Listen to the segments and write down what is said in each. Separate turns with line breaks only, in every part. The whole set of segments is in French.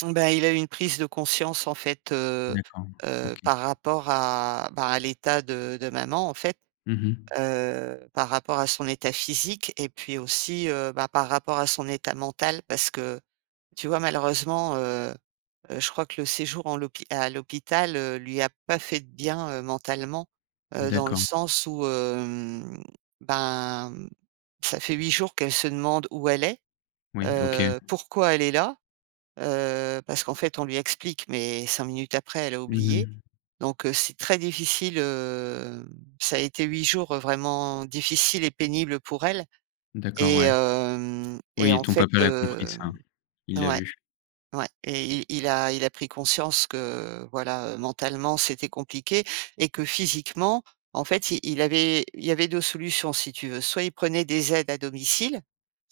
Bah, il a eu une prise de conscience, en fait, heu
D'accord,
heu,
OK.
par rapport à, bah, à l'état de de maman, en fait,
Mmh mh.
heu, par rapport à son état physique et puis aussi, heu, bah, par rapport à son état mental parce que tu vois malheureusement, heu heu, je crois que le séjour en l'hôpi à l'hôpital, heu, lui a pas fait de bien mentalement, heu, dans le
D'accord.
sens où, hem, ben, ça fait 8 jours qu'elle se demande où elle est,
Oui, OK.
heu, pourquoi elle est là, heu, parce qu'en fait, on lui explique mais 5 minutes après, elle a
Mmh
oublié
mh.
donc heu, c'est très difficile, hem, ça a été 8 jours vraiment difficiles et pénibles pour elle
D'accord,
et
ouais.
hem et
Oui,
en
ton
fait,
papa l'a compris
heu,
ça, il l'a
ouais,
vu.
ouais et i il a il a pris conscience que, voilà, heu, mentalement, c'était compliqué et que physiquement, en fait, i il avait il y avait 2 solutions si tu veux. Soit il prenait des aides à domicile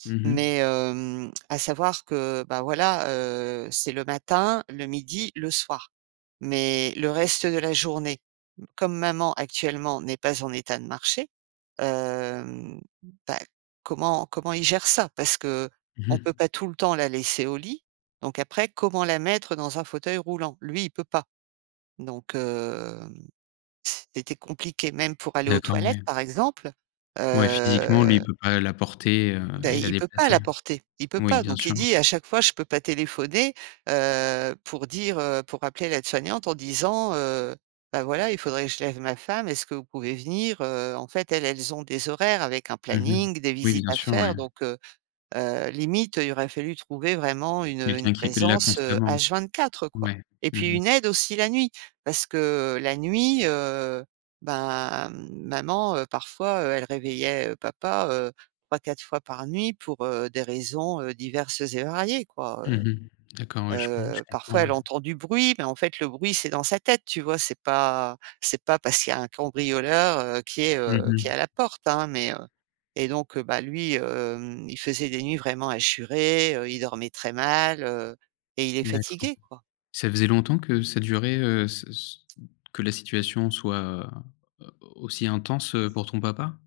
Mmh
mais
mh.
hem, à savoir que, bah, voilà, heu, c'est le matin, le midi, le soir mais le reste de la journée comme maman actuellement n'est pas en état de marcher, heu, bah, comment comment il gère ça? Parce
Mmh
qu'on peut
mh.
pas tout le temps la laisser au lit donc après comment la mettre dans un fauteuil roulant? Lui, il peut pas donc hem, c c'était compliqué, même pour aller aux
D'accord,
toilettes,
ouais.
par exemple,
Ouais, physiquement, lui,
heu
il peut pas la porter, heu
bah,
et
i
la
il peut pas
déplacer,
la
heu,
porter, il peut
oui,
pas
bien
donc il
sûr.
dit à chaque fois: «Je peux pas téléphoner, heu, pour dire, heu, pour appeler l'aide-soignante en disant, heu, bah, voilà, il faudrait je lève ma femme, est-ce que vous pouvez venir?», heu, en fait, elles elles ont des horaires avec un
Mmh mh,
planning, des
oui,
visites
bien
à
sûr,
faire,
ouais.
donc heu heu, limite, il aurait fallu trouver vraiment une, heu, une
Quelqu'un qui était là
présence, heu,
constamment.
H 24, heu, quoi
Ouais,
et
mmh
puis
mh.
une aide aussi la nuit parce que la nuit, heu, ben, maman, heu, parfois, elle réveillait, heu, papa, heu, 3-4 fois par nuit pour, heu, des raisons, heu, diverses et variées, quoi,
Mmh
heu
mh, d'accord, ouais, je com je
heu, parfois
comprends,
elle
ouais.
entend du bruit mais en fait, le bruit, c'est dans sa tête, tu vois? C'est pas c'est pas parce qu'il y a un cambrioleur, heu, qui est,
Mmh
heu, qui est
mh.
à la porte, hein mais et donc bah, lui, hem, il faisait des nuits vraiment hachurées, heu, il dormait très mal, heu et il est
D'accord.
fatigué, quoi.
Ça faisait longtemps que ça durait, heu, ce ce que la situation soit au aussi intense pour ton papa?